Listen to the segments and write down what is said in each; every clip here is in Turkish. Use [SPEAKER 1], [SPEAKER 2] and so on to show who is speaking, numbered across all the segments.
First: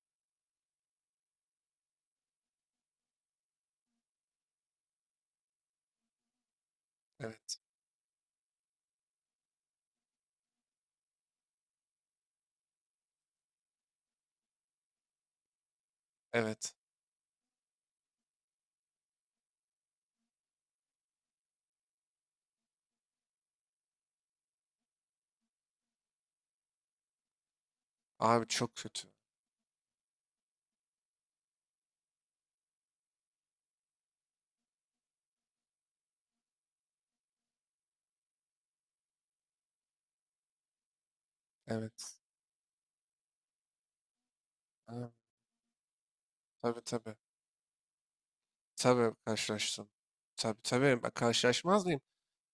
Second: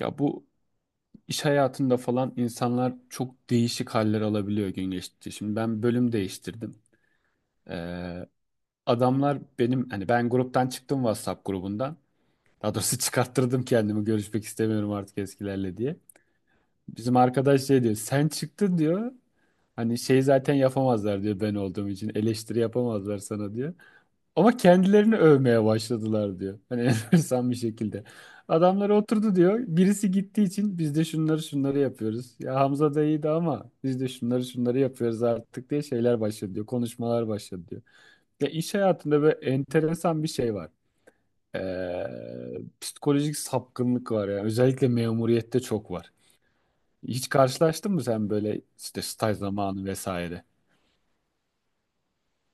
[SPEAKER 1] Ya bu iş hayatında falan insanlar çok değişik haller alabiliyor gün geçtikçe. Şimdi ben bölüm değiştirdim.
[SPEAKER 2] Evet,
[SPEAKER 1] Ee, adamlar benim hani ben gruptan çıktım WhatsApp grubundan. Daha doğrusu çıkarttırdım kendimi görüşmek istemiyorum artık eskilerle diye.
[SPEAKER 2] evet.
[SPEAKER 1] Bizim arkadaş şey diyor sen çıktın diyor. Hani şey zaten yapamazlar diyor ben olduğum için eleştiri yapamazlar sana diyor. Ama kendilerini övmeye başladılar diyor. Hani enteresan bir şekilde.
[SPEAKER 2] Abi çok
[SPEAKER 1] Adamlar
[SPEAKER 2] kötü.
[SPEAKER 1] oturdu diyor. Birisi gittiği için biz de şunları şunları yapıyoruz. Ya Hamza da iyiydi ama biz de şunları şunları yapıyoruz artık diye şeyler başladı diyor. Konuşmalar başladı diyor. Ya iş hayatında böyle enteresan bir şey var. Ee,
[SPEAKER 2] Evet.
[SPEAKER 1] psikolojik sapkınlık var ya. Özellikle
[SPEAKER 2] Abi,
[SPEAKER 1] memuriyette çok var.
[SPEAKER 2] tabii tabii.
[SPEAKER 1] Hiç karşılaştın mı sen böyle işte
[SPEAKER 2] Tabii
[SPEAKER 1] staj zamanı
[SPEAKER 2] karşılaştım.
[SPEAKER 1] vesaire?
[SPEAKER 2] Tabii tabii. Ben karşılaşmaz mıyım?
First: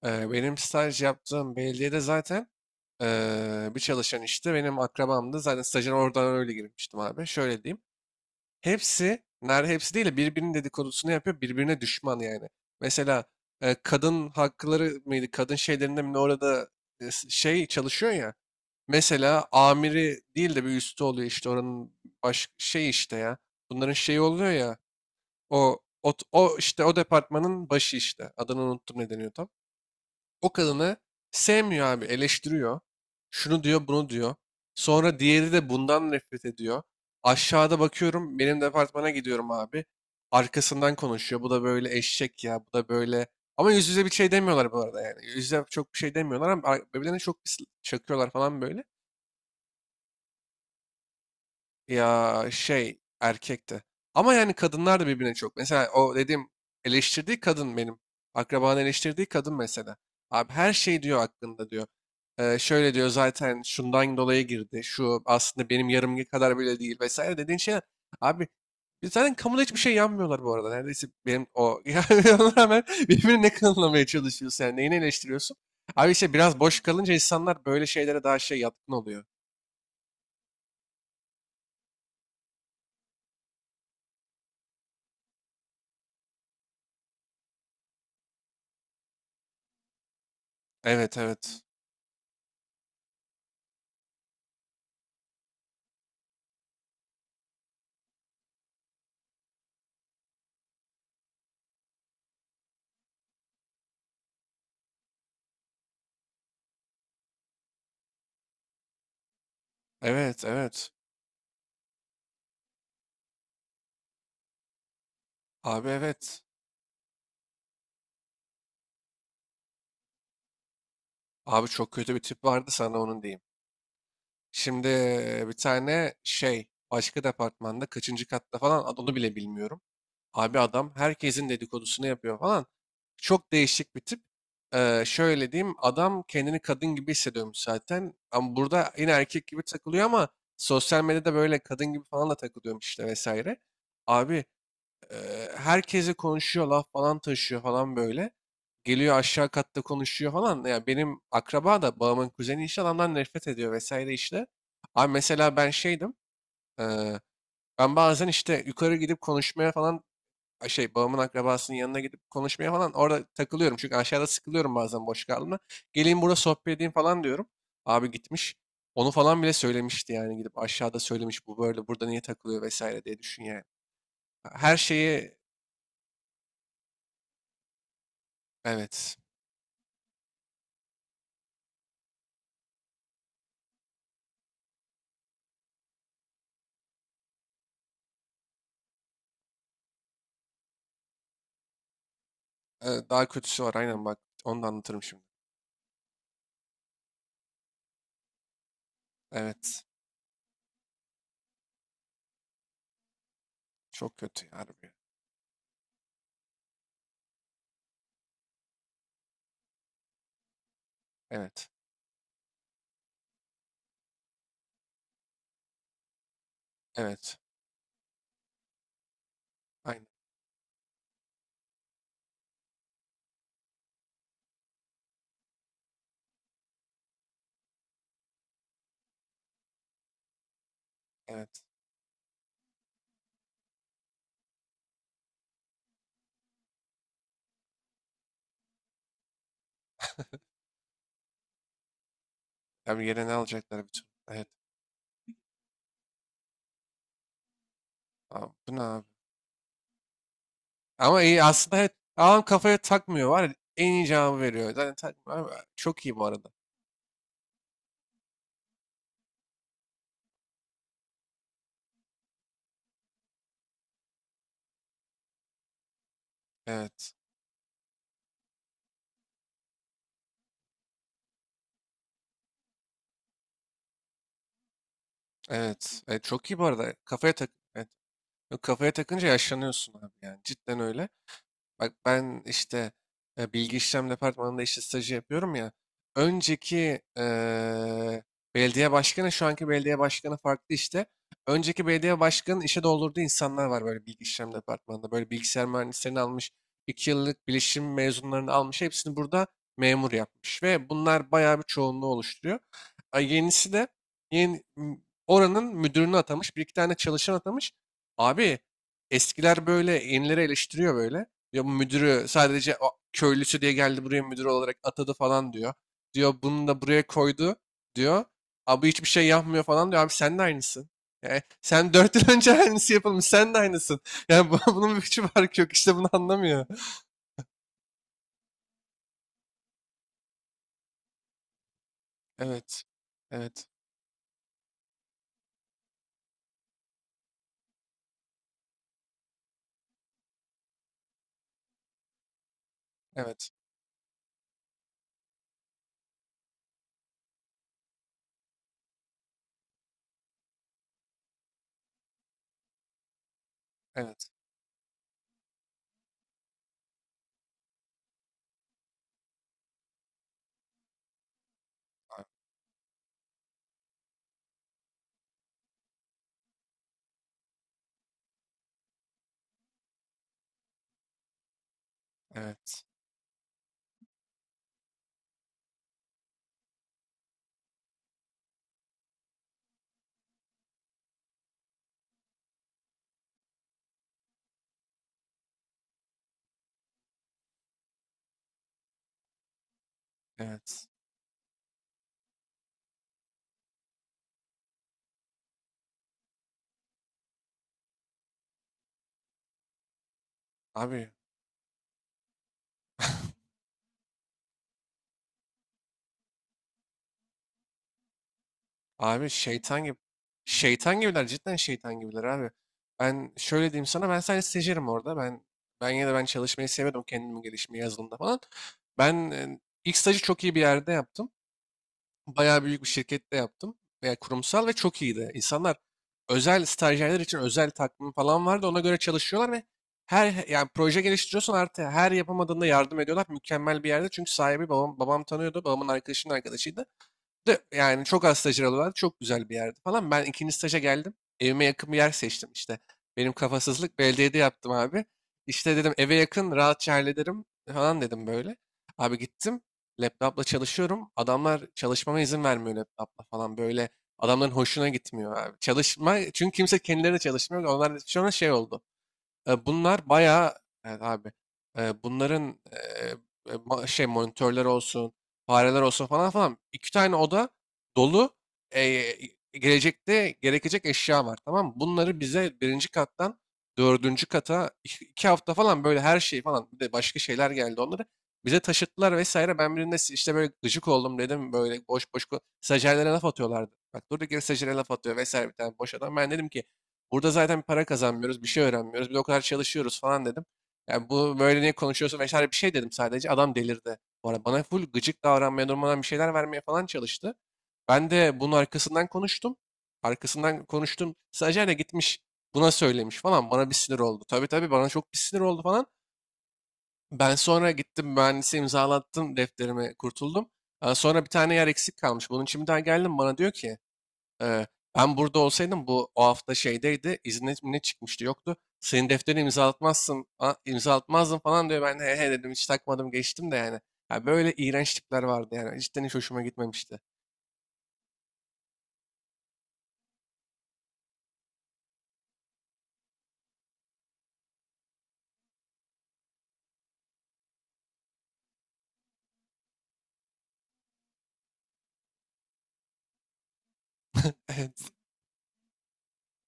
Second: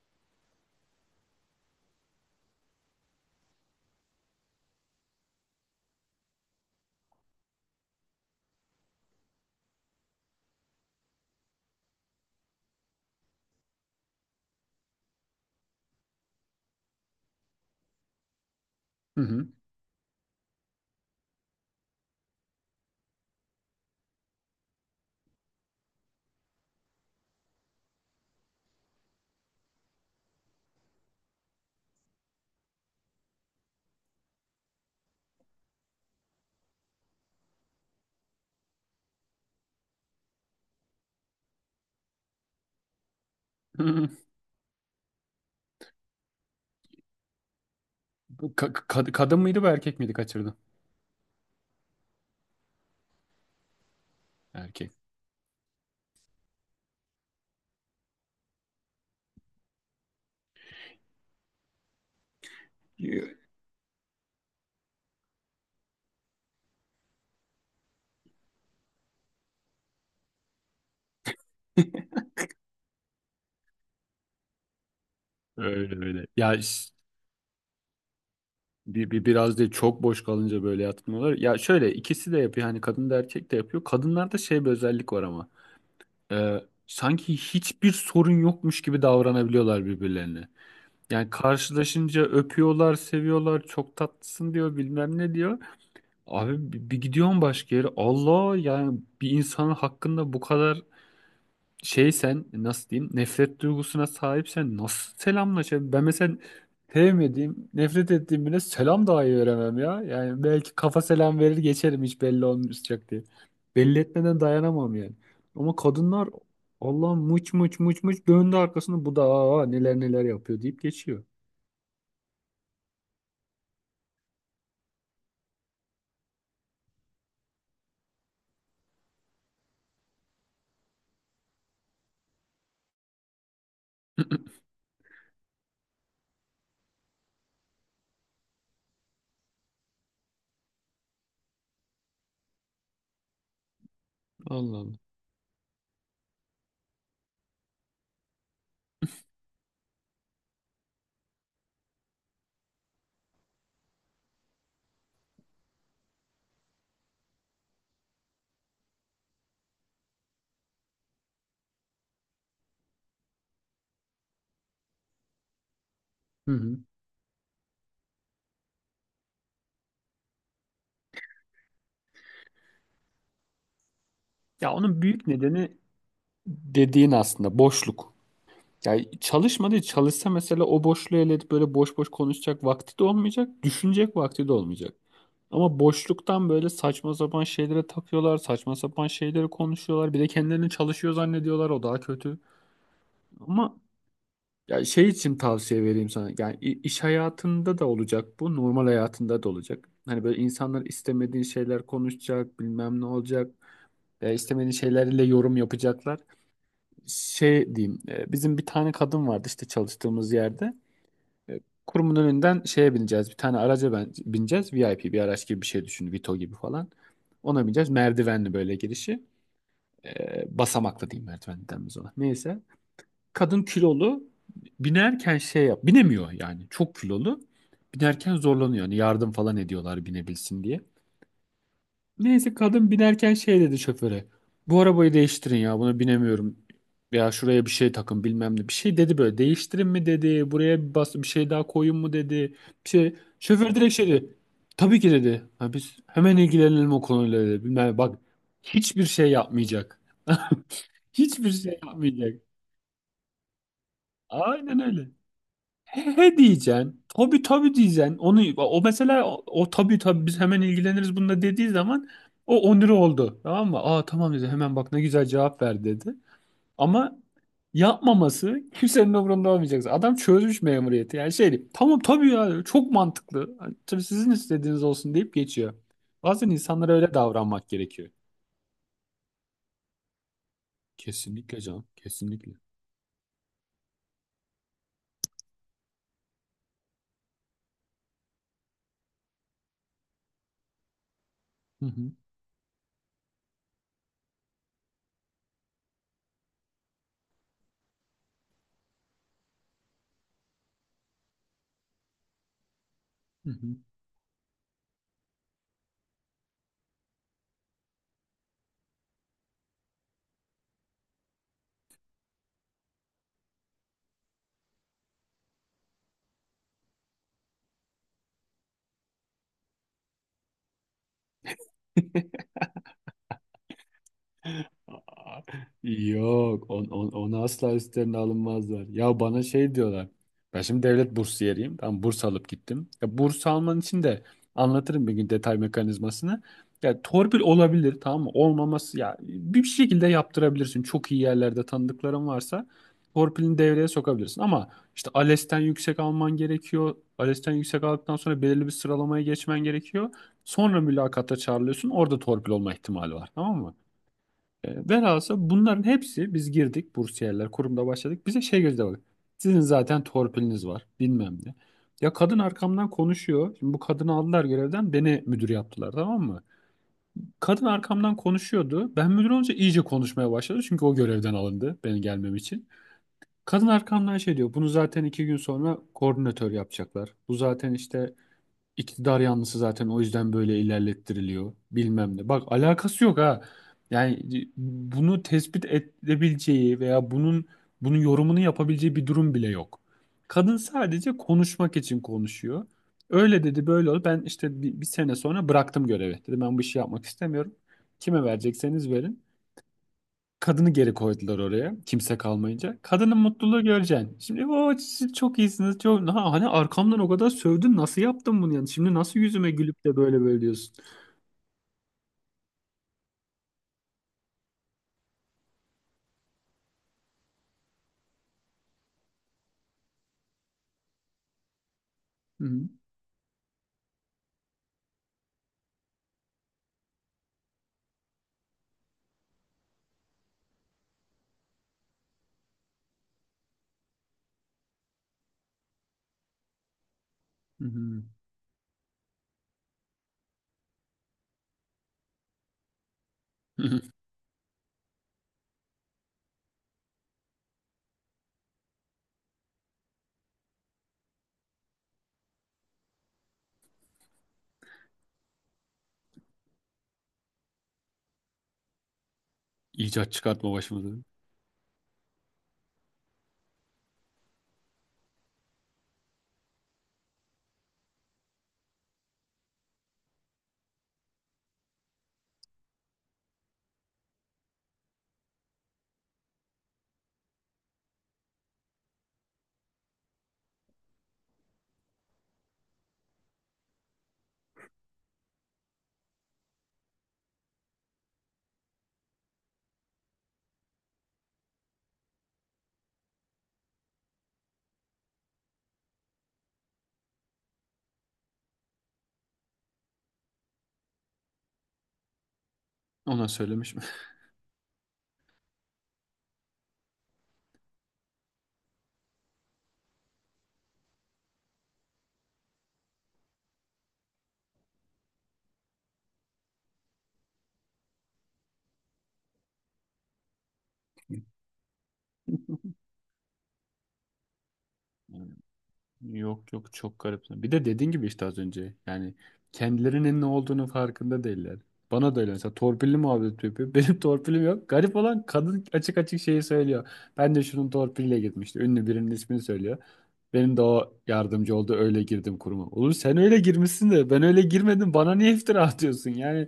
[SPEAKER 2] Benim staj yaptığım belediyede zaten bir çalışan işte benim akrabamdı. Zaten stajına oradan öyle girmiştim abi. Şöyle diyeyim. Hepsi, hepsi değil de birbirinin dedikodusunu yapıyor. Birbirine düşman yani. Mesela kadın hakları mıydı? Kadın şeylerinde mi ne orada şey çalışıyor ya.
[SPEAKER 1] Hı
[SPEAKER 2] Mesela
[SPEAKER 1] hı.
[SPEAKER 2] amiri değil de bir üstü oluyor işte oranın baş şey işte ya. Bunların şeyi oluyor ya. O işte o departmanın başı işte. Adını unuttum ne deniyor tam. O kadını sevmiyor abi, eleştiriyor. Şunu diyor, bunu diyor. Sonra diğeri de bundan nefret ediyor. Aşağıda bakıyorum benim departmana gidiyorum abi. Arkasından konuşuyor. Bu da böyle eşek ya, bu da böyle. Ama yüz yüze bir şey demiyorlar bu arada yani. Yüz yüze çok bir şey demiyorlar ama birbirlerine çok bir çakıyorlar
[SPEAKER 1] Bu
[SPEAKER 2] falan böyle.
[SPEAKER 1] kadın mıydı bu erkek miydi kaçırdın?
[SPEAKER 2] Ya, şey, erkekti. Ama yani
[SPEAKER 1] Erkek.
[SPEAKER 2] kadınlar da birbirine çok. Mesela o dediğim eleştirdiği kadın benim. Akrabanın eleştirdiği kadın mesela. Abi her şey diyor hakkında diyor. Şöyle diyor zaten şundan dolayı girdi. Şu aslında benim yarımki kadar bile değil vesaire dediğin şeyler. Abi biz zaten kamuda hiçbir şey yanmıyorlar bu arada. Neredeyse benim o. Yani ona rağmen birbirini ne kanılamaya çalışıyorsun yani neyini eleştiriyorsun?
[SPEAKER 1] Öyle
[SPEAKER 2] Abi
[SPEAKER 1] öyle.
[SPEAKER 2] işte
[SPEAKER 1] Ya
[SPEAKER 2] biraz boş kalınca insanlar böyle şeylere daha şey yatkın
[SPEAKER 1] bir,
[SPEAKER 2] oluyor.
[SPEAKER 1] bir biraz değil çok boş kalınca böyle yatmıyorlar. Ya şöyle ikisi de yapıyor. Hani kadın da erkek de yapıyor. Kadınlarda şey bir özellik var ama. Ee, sanki hiçbir sorun yokmuş gibi davranabiliyorlar birbirlerine.
[SPEAKER 2] Evet
[SPEAKER 1] Yani
[SPEAKER 2] evet.
[SPEAKER 1] karşılaşınca öpüyorlar, seviyorlar, çok tatlısın diyor, bilmem ne diyor. Abi bir gidiyorsun başka yere. Allah yani bir insanın hakkında bu kadar şey sen nasıl diyeyim nefret duygusuna sahipsen nasıl selamlaşabilir? Ben mesela sevmediğim, nefret ettiğim birine selam dahi veremem ya. Yani
[SPEAKER 2] Evet
[SPEAKER 1] belki
[SPEAKER 2] evet.
[SPEAKER 1] kafa selam verir geçerim hiç belli olmayacak diye. Belli etmeden dayanamam yani. Ama
[SPEAKER 2] Abi
[SPEAKER 1] kadınlar
[SPEAKER 2] evet.
[SPEAKER 1] Allah muç muç muç muç döndü arkasını bu da neler neler yapıyor deyip geçiyor.
[SPEAKER 2] Abi çok kötü bir tip vardı sana onun diyeyim. Şimdi bir tane şey başka departmanda kaçıncı katta falan onu bile bilmiyorum. Abi adam herkesin dedikodusunu yapıyor falan. Çok değişik bir tip. Şöyle diyeyim adam kendini kadın gibi hissediyormuş zaten. Ama burada yine erkek gibi takılıyor ama sosyal medyada böyle kadın gibi falan da takılıyormuş işte vesaire. Abi
[SPEAKER 1] Allah Allah.
[SPEAKER 2] e, herkese konuşuyor laf falan taşıyor falan böyle. Geliyor aşağı katta konuşuyor falan. Ya benim akraba da babamın kuzeni işte adamdan nefret ediyor vesaire işte. Abi mesela ben şeydim. eee, Ben bazen işte yukarı gidip konuşmaya falan şey babamın akrabasının yanına gidip konuşmaya falan orada takılıyorum. Çünkü aşağıda sıkılıyorum bazen boş kaldığımda. Geleyim burada
[SPEAKER 1] Hı
[SPEAKER 2] sohbet
[SPEAKER 1] hı.
[SPEAKER 2] edeyim falan diyorum. Abi gitmiş. Onu falan bile söylemişti yani gidip aşağıda söylemiş bu böyle burada niye takılıyor vesaire diye düşün yani.
[SPEAKER 1] Ya
[SPEAKER 2] Her
[SPEAKER 1] onun büyük
[SPEAKER 2] şeyi.
[SPEAKER 1] nedeni dediğin aslında boşluk. Ya
[SPEAKER 2] Evet.
[SPEAKER 1] çalışmadı, çalışsa mesela o boşluğu elde edip böyle boş boş konuşacak vakti de olmayacak, düşünecek vakti de olmayacak. Ama boşluktan böyle saçma sapan şeylere takıyorlar, saçma sapan şeyleri konuşuyorlar. Bir de kendilerini çalışıyor zannediyorlar, o daha kötü.
[SPEAKER 2] Daha kötüsü var
[SPEAKER 1] Ama
[SPEAKER 2] aynen bak. Onu da
[SPEAKER 1] ya
[SPEAKER 2] anlatırım
[SPEAKER 1] şey
[SPEAKER 2] şimdi.
[SPEAKER 1] için tavsiye vereyim sana. Yani iş hayatında da olacak bu, normal hayatında da
[SPEAKER 2] Evet.
[SPEAKER 1] olacak. Hani böyle insanlar istemediğin şeyler konuşacak, bilmem ne olacak.
[SPEAKER 2] Çok
[SPEAKER 1] Ya
[SPEAKER 2] kötü ya
[SPEAKER 1] istemediğin
[SPEAKER 2] harbi.
[SPEAKER 1] şeylerle yorum yapacaklar. Şey diyeyim, bizim bir tane kadın vardı işte çalıştığımız yerde. E,
[SPEAKER 2] Evet.
[SPEAKER 1] Kurumun önünden şeye bineceğiz. Bir tane araca ben, bineceğiz. VIP bir araç gibi bir şey düşün. Vito gibi falan.
[SPEAKER 2] Evet.
[SPEAKER 1] Ona bineceğiz. Merdivenli böyle girişi.
[SPEAKER 2] Aynen.
[SPEAKER 1] E, basamaklı diyeyim merdivenli denmez ona. Neyse. Kadın kilolu. Binerken şey yap. Binemiyor yani. Çok kilolu. Binerken zorlanıyor. Yani yardım falan ediyorlar binebilsin diye.
[SPEAKER 2] Evet.
[SPEAKER 1] Neyse kadın binerken şey dedi şoföre. Bu arabayı değiştirin ya buna binemiyorum. Ya şuraya bir şey takın bilmem ne. Bir şey dedi böyle değiştirin mi dedi. Buraya bir bas bir şey daha koyun mu dedi. Bir
[SPEAKER 2] Abi
[SPEAKER 1] şey.
[SPEAKER 2] yere ne
[SPEAKER 1] Şoför
[SPEAKER 2] alacaklar
[SPEAKER 1] direkt
[SPEAKER 2] bütün.
[SPEAKER 1] şey dedi.
[SPEAKER 2] Evet.
[SPEAKER 1] Tabii ki dedi. Ha, biz hemen ilgilenelim o konuyla dedi. Bilmem ne. Bak
[SPEAKER 2] Abi, bu ne abi?
[SPEAKER 1] hiçbir şey yapmayacak.
[SPEAKER 2] Ama iyi
[SPEAKER 1] Hiçbir
[SPEAKER 2] aslında
[SPEAKER 1] şey
[SPEAKER 2] evet.
[SPEAKER 1] yapmayacak.
[SPEAKER 2] Adam kafaya takmıyor var ya. En iyi cevabı veriyor.
[SPEAKER 1] Aynen
[SPEAKER 2] Zaten
[SPEAKER 1] öyle.
[SPEAKER 2] takmıyor abi.
[SPEAKER 1] He
[SPEAKER 2] Çok iyi bu
[SPEAKER 1] he
[SPEAKER 2] arada.
[SPEAKER 1] diyeceksin. Tabii tabii diyeceksin. Onu o mesela o tabii tabii biz hemen ilgileniriz bununla dediği zaman o onuru oldu. Tamam mı? Aa, tamam dedi. Hemen bak ne güzel cevap ver dedi.
[SPEAKER 2] Evet.
[SPEAKER 1] Ama yapmaması kimsenin umurunda olmayacak. Adam çözmüş memuriyeti. Yani şey tamam tabii ya çok mantıklı. Hani, tabii sizin istediğiniz olsun deyip geçiyor.
[SPEAKER 2] Evet. Evet, çok
[SPEAKER 1] Bazen
[SPEAKER 2] iyi bu
[SPEAKER 1] insanlara
[SPEAKER 2] arada.
[SPEAKER 1] öyle
[SPEAKER 2] Kafaya tak.
[SPEAKER 1] davranmak
[SPEAKER 2] Evet.
[SPEAKER 1] gerekiyor.
[SPEAKER 2] Yok, kafaya takınca yaşlanıyorsun abi yani. Cidden öyle.
[SPEAKER 1] Kesinlikle canım.
[SPEAKER 2] Bak ben
[SPEAKER 1] Kesinlikle.
[SPEAKER 2] işte bilgi işlem departmanında işte stajı yapıyorum ya. Önceki belediye başkanı şu anki belediye başkanı farklı işte. Önceki
[SPEAKER 1] Hı hı.
[SPEAKER 2] belediye başkanının işe doldurduğu insanlar var böyle bilgi işlem departmanında. Böyle bilgisayar mühendislerini almış, 2 yıllık bilişim mezunlarını almış. Hepsini burada memur yapmış ve bunlar bayağı bir çoğunluğu oluşturuyor.
[SPEAKER 1] Hı hı.
[SPEAKER 2] Yenisi de yeni, m- oranın müdürünü atamış, bir iki tane çalışan atamış. Abi eskiler böyle yenileri eleştiriyor böyle. Diyor bu müdürü sadece o köylüsü diye geldi buraya müdür olarak atadı falan diyor. Diyor bunu da buraya koydu diyor. Abi hiçbir şey yapmıyor falan diyor. Abi sen de aynısın. Yani sen 4 yıl önce aynısı yapılmış. Sen de aynısın. Yani bunun bir hiçbir
[SPEAKER 1] Aa,
[SPEAKER 2] farkı yok. İşte bunu anlamıyor.
[SPEAKER 1] Yok, onu asla üstlerine alınmazlar. Ya bana şey diyorlar. Ben şimdi devlet bursiyeriyim. Ben burs alıp
[SPEAKER 2] Evet.
[SPEAKER 1] gittim. Ya burs
[SPEAKER 2] Evet.
[SPEAKER 1] alman için de anlatırım bir gün detay mekanizmasını. Ya torpil olabilir tamam mı? Olmaması ya bir şekilde yaptırabilirsin. Çok iyi yerlerde tanıdıkların varsa
[SPEAKER 2] Evet.
[SPEAKER 1] torpilini devreye sokabilirsin. Ama işte ALES'ten yüksek alman gerekiyor. ALES'ten yüksek aldıktan sonra belirli bir sıralamaya geçmen gerekiyor. Sonra mülakata çağrılıyorsun. Orada torpil olma ihtimali var tamam mı?
[SPEAKER 2] Evet.
[SPEAKER 1] Velhasıl bunların hepsi biz girdik bursiyerler kurumda başladık. Bize şey gözle bak. Sizin zaten torpiliniz var bilmem ne. Ya
[SPEAKER 2] a-
[SPEAKER 1] kadın arkamdan konuşuyor. Şimdi bu kadını aldılar görevden beni müdür yaptılar tamam mı? Kadın arkamdan konuşuyordu. Ben müdür olunca iyice konuşmaya başladı. Çünkü o görevden alındı benim gelmem için.
[SPEAKER 2] Evet.
[SPEAKER 1] Kadın arkamdan şey diyor. Bunu zaten 2 gün sonra koordinatör yapacaklar. Bu zaten işte İktidar yanlısı zaten o yüzden böyle ilerlettiriliyor bilmem ne. Bak alakası yok ha. Yani bunu tespit edebileceği veya bunun yorumunu yapabileceği bir durum bile yok. Kadın
[SPEAKER 2] Evet.
[SPEAKER 1] sadece konuşmak için konuşuyor. Öyle dedi böyle oldu. Ben işte bir sene sonra bıraktım görevi. Dedim ben bu işi yapmak istemiyorum. Kime verecekseniz verin. Kadını geri
[SPEAKER 2] Abi
[SPEAKER 1] koydular oraya. Kimse kalmayınca. Kadının mutluluğu göreceksin. Şimdi o siz çok iyisiniz. Çok... Ha, hani arkamdan o kadar sövdün. Nasıl yaptın bunu yani? Şimdi nasıl
[SPEAKER 2] Abi,
[SPEAKER 1] yüzüme
[SPEAKER 2] şeytan
[SPEAKER 1] gülüp
[SPEAKER 2] gibi.
[SPEAKER 1] de böyle böyle diyorsun?
[SPEAKER 2] Şeytan gibiler cidden şeytan gibiler abi. Ben şöyle diyeyim sana ben sadece stajyerim orada. Ben yine de ben çalışmayı sevmedim kendimi gelişmeyi yazılımda falan. Ben ilk stajı çok iyi bir yerde yaptım.
[SPEAKER 1] Hı
[SPEAKER 2] Bayağı
[SPEAKER 1] hı.
[SPEAKER 2] büyük bir şirkette yaptım. Veya kurumsal ve çok iyiydi. İnsanlar özel stajyerler için özel takvim falan vardı. Ona göre çalışıyorlar ve her yani proje geliştiriyorsan artık her yapamadığında yardım ediyorlar. Mükemmel bir yerde. Çünkü sahibi babam tanıyordu. Babamın arkadaşının arkadaşıydı. De
[SPEAKER 1] Hı hı.
[SPEAKER 2] yani çok az stajyer alıyorlardı. Çok güzel bir yerdi falan. Ben ikinci staja geldim. Evime yakın bir yer seçtim işte. Benim
[SPEAKER 1] Hı hı.
[SPEAKER 2] kafasızlık belediyede yaptım abi. İşte dedim eve yakın rahatça hallederim falan dedim böyle. Abi gittim. Laptopla çalışıyorum. Adamlar çalışmama izin vermiyor laptopla falan böyle. Adamların hoşuna gitmiyor abi. Çalışma çünkü kimse kendileri de çalışmıyor. Onlar sonra şey oldu. Bunlar
[SPEAKER 1] İcat çıkartma
[SPEAKER 2] bayağı,
[SPEAKER 1] başımıza.
[SPEAKER 2] evet abi. Bunların şey monitörler olsun, fareler olsun falan falan iki tane oda dolu e, gelecekte gerekecek eşya var tamam mı? Bunları bize birinci kattan dördüncü kata iki hafta falan böyle her şey falan bir de başka şeyler geldi onları. Bize taşıttılar vesaire. Ben birinde işte böyle gıcık oldum dedim böyle boş boş stajyerlere laf atıyorlardı. Bak durduk yere stajyere laf atıyor vesaire bir tane boş adam. Ben dedim ki burada zaten para kazanmıyoruz, bir şey öğrenmiyoruz, bir de o kadar çalışıyoruz falan dedim. Yani bu böyle niye konuşuyorsun vesaire bir şey dedim sadece. Adam delirdi. Bu arada bana full gıcık davranmaya, durmadan bir şeyler vermeye falan çalıştı. Ben de bunun arkasından konuştum. Arkasından konuştum. Stajyer de gitmiş buna söylemiş
[SPEAKER 1] Ona
[SPEAKER 2] falan. Bana
[SPEAKER 1] söylemiş
[SPEAKER 2] bir
[SPEAKER 1] mi?
[SPEAKER 2] sinir oldu. Tabii tabii bana çok bir sinir oldu falan. Ben sonra gittim mühendise imzalattım defterimi kurtuldum. Sonra bir tane yer eksik kalmış. Bunun için bir daha geldim bana diyor ki ee, ben burada olsaydım bu o hafta şeydeydi. İzne mi ne çıkmıştı yoktu. Senin defterini imzalatmazsın, imzalatmazdın falan diyor. Ben de he he dedim hiç takmadım geçtim de yani. Ya böyle iğrenç tipler vardı yani. Cidden hiç hoşuma
[SPEAKER 1] Yok yok çok
[SPEAKER 2] gitmemişti.
[SPEAKER 1] garip. Bir de dediğin gibi işte az önce yani kendilerinin ne olduğunu farkında değiller. Bana da öyle mesela torpilli muhabbet yapıyor. Benim torpilim yok. Garip olan kadın açık açık şeyi söylüyor. Ben de şunun torpiliyle gitmişti. Ünlü birinin ismini söylüyor. Benim de o yardımcı oldu öyle girdim kuruma. Oğlum sen öyle girmişsin de ben öyle
[SPEAKER 2] Evet,
[SPEAKER 1] girmedim bana niye iftira atıyorsun? Yani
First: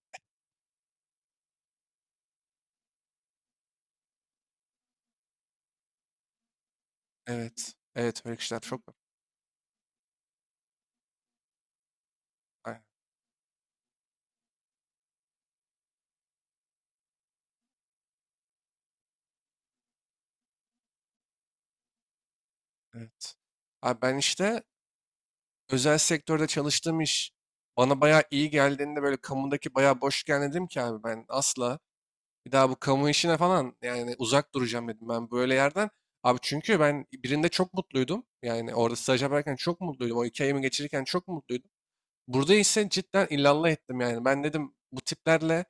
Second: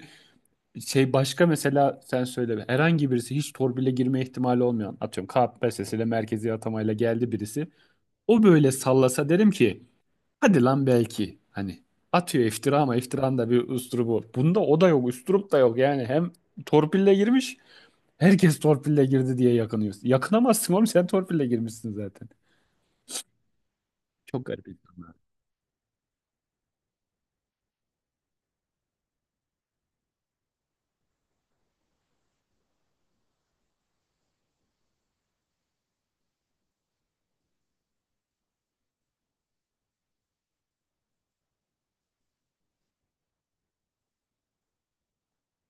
[SPEAKER 1] şey başka mesela sen söyle herhangi birisi hiç torpille girme ihtimali olmayan atıyorum KPSS ile merkezi atamayla geldi birisi.
[SPEAKER 2] evet, evet öyle
[SPEAKER 1] O
[SPEAKER 2] kişiler
[SPEAKER 1] böyle
[SPEAKER 2] çok var.
[SPEAKER 1] sallasa derim ki hadi lan belki hani atıyor iftira
[SPEAKER 2] Aynen,
[SPEAKER 1] ama iftiranın da bir üslubu. Bunda o da yok, üslup da yok. Yani hem torpille girmiş, herkes torpille girdi diye yakınıyorsun. Yakınamazsın oğlum sen torpille girmişsin zaten.
[SPEAKER 2] evet. Abi ben
[SPEAKER 1] Çok
[SPEAKER 2] işte
[SPEAKER 1] garip.
[SPEAKER 2] özel sektörde çalıştığım iş bana bayağı iyi geldiğinde böyle kamudaki bayağı boş dedim ki abi ben asla bir daha bu kamu işine falan yani uzak duracağım dedim ben böyle yerden. Abi çünkü ben birinde çok mutluydum. Yani orada staj yaparken çok mutluydum. O 2 ayımı geçirirken çok mutluydum. Burada ise cidden illallah ettim yani. Ben dedim bu tiplerle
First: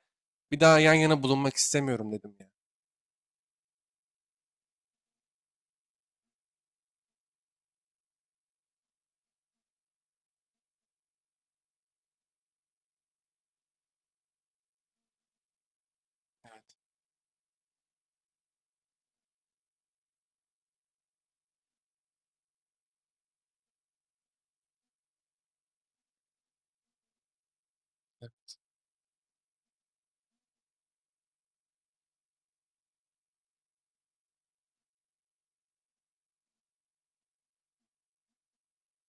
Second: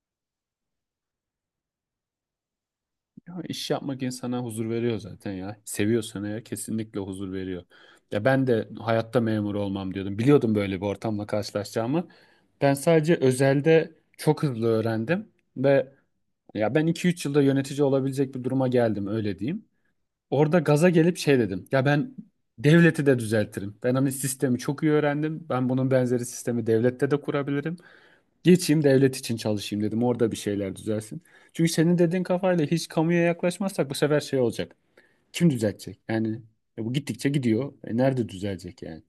[SPEAKER 2] bir daha yan yana bulunmak istemiyorum dedim yani.
[SPEAKER 1] Ya iş yapmak insana huzur veriyor zaten ya. Seviyorsan eğer kesinlikle huzur veriyor. Ya ben de hayatta memur olmam diyordum. Biliyordum böyle bir ortamla karşılaşacağımı. Ben sadece özelde çok hızlı öğrendim ve ya ben 2-3 yılda yönetici olabilecek bir duruma geldim öyle diyeyim. Orada gaza gelip şey dedim. Ya ben devleti de düzeltirim. Ben hani sistemi çok iyi öğrendim. Ben bunun benzeri sistemi devlette de kurabilirim.
[SPEAKER 2] Evet.
[SPEAKER 1] Geçeyim devlet için çalışayım dedim. Orada bir şeyler düzelsin. Çünkü senin dediğin kafayla hiç kamuya yaklaşmazsak bu sefer şey olacak. Kim düzeltecek? Yani bu gittikçe gidiyor. Nerede düzelecek yani?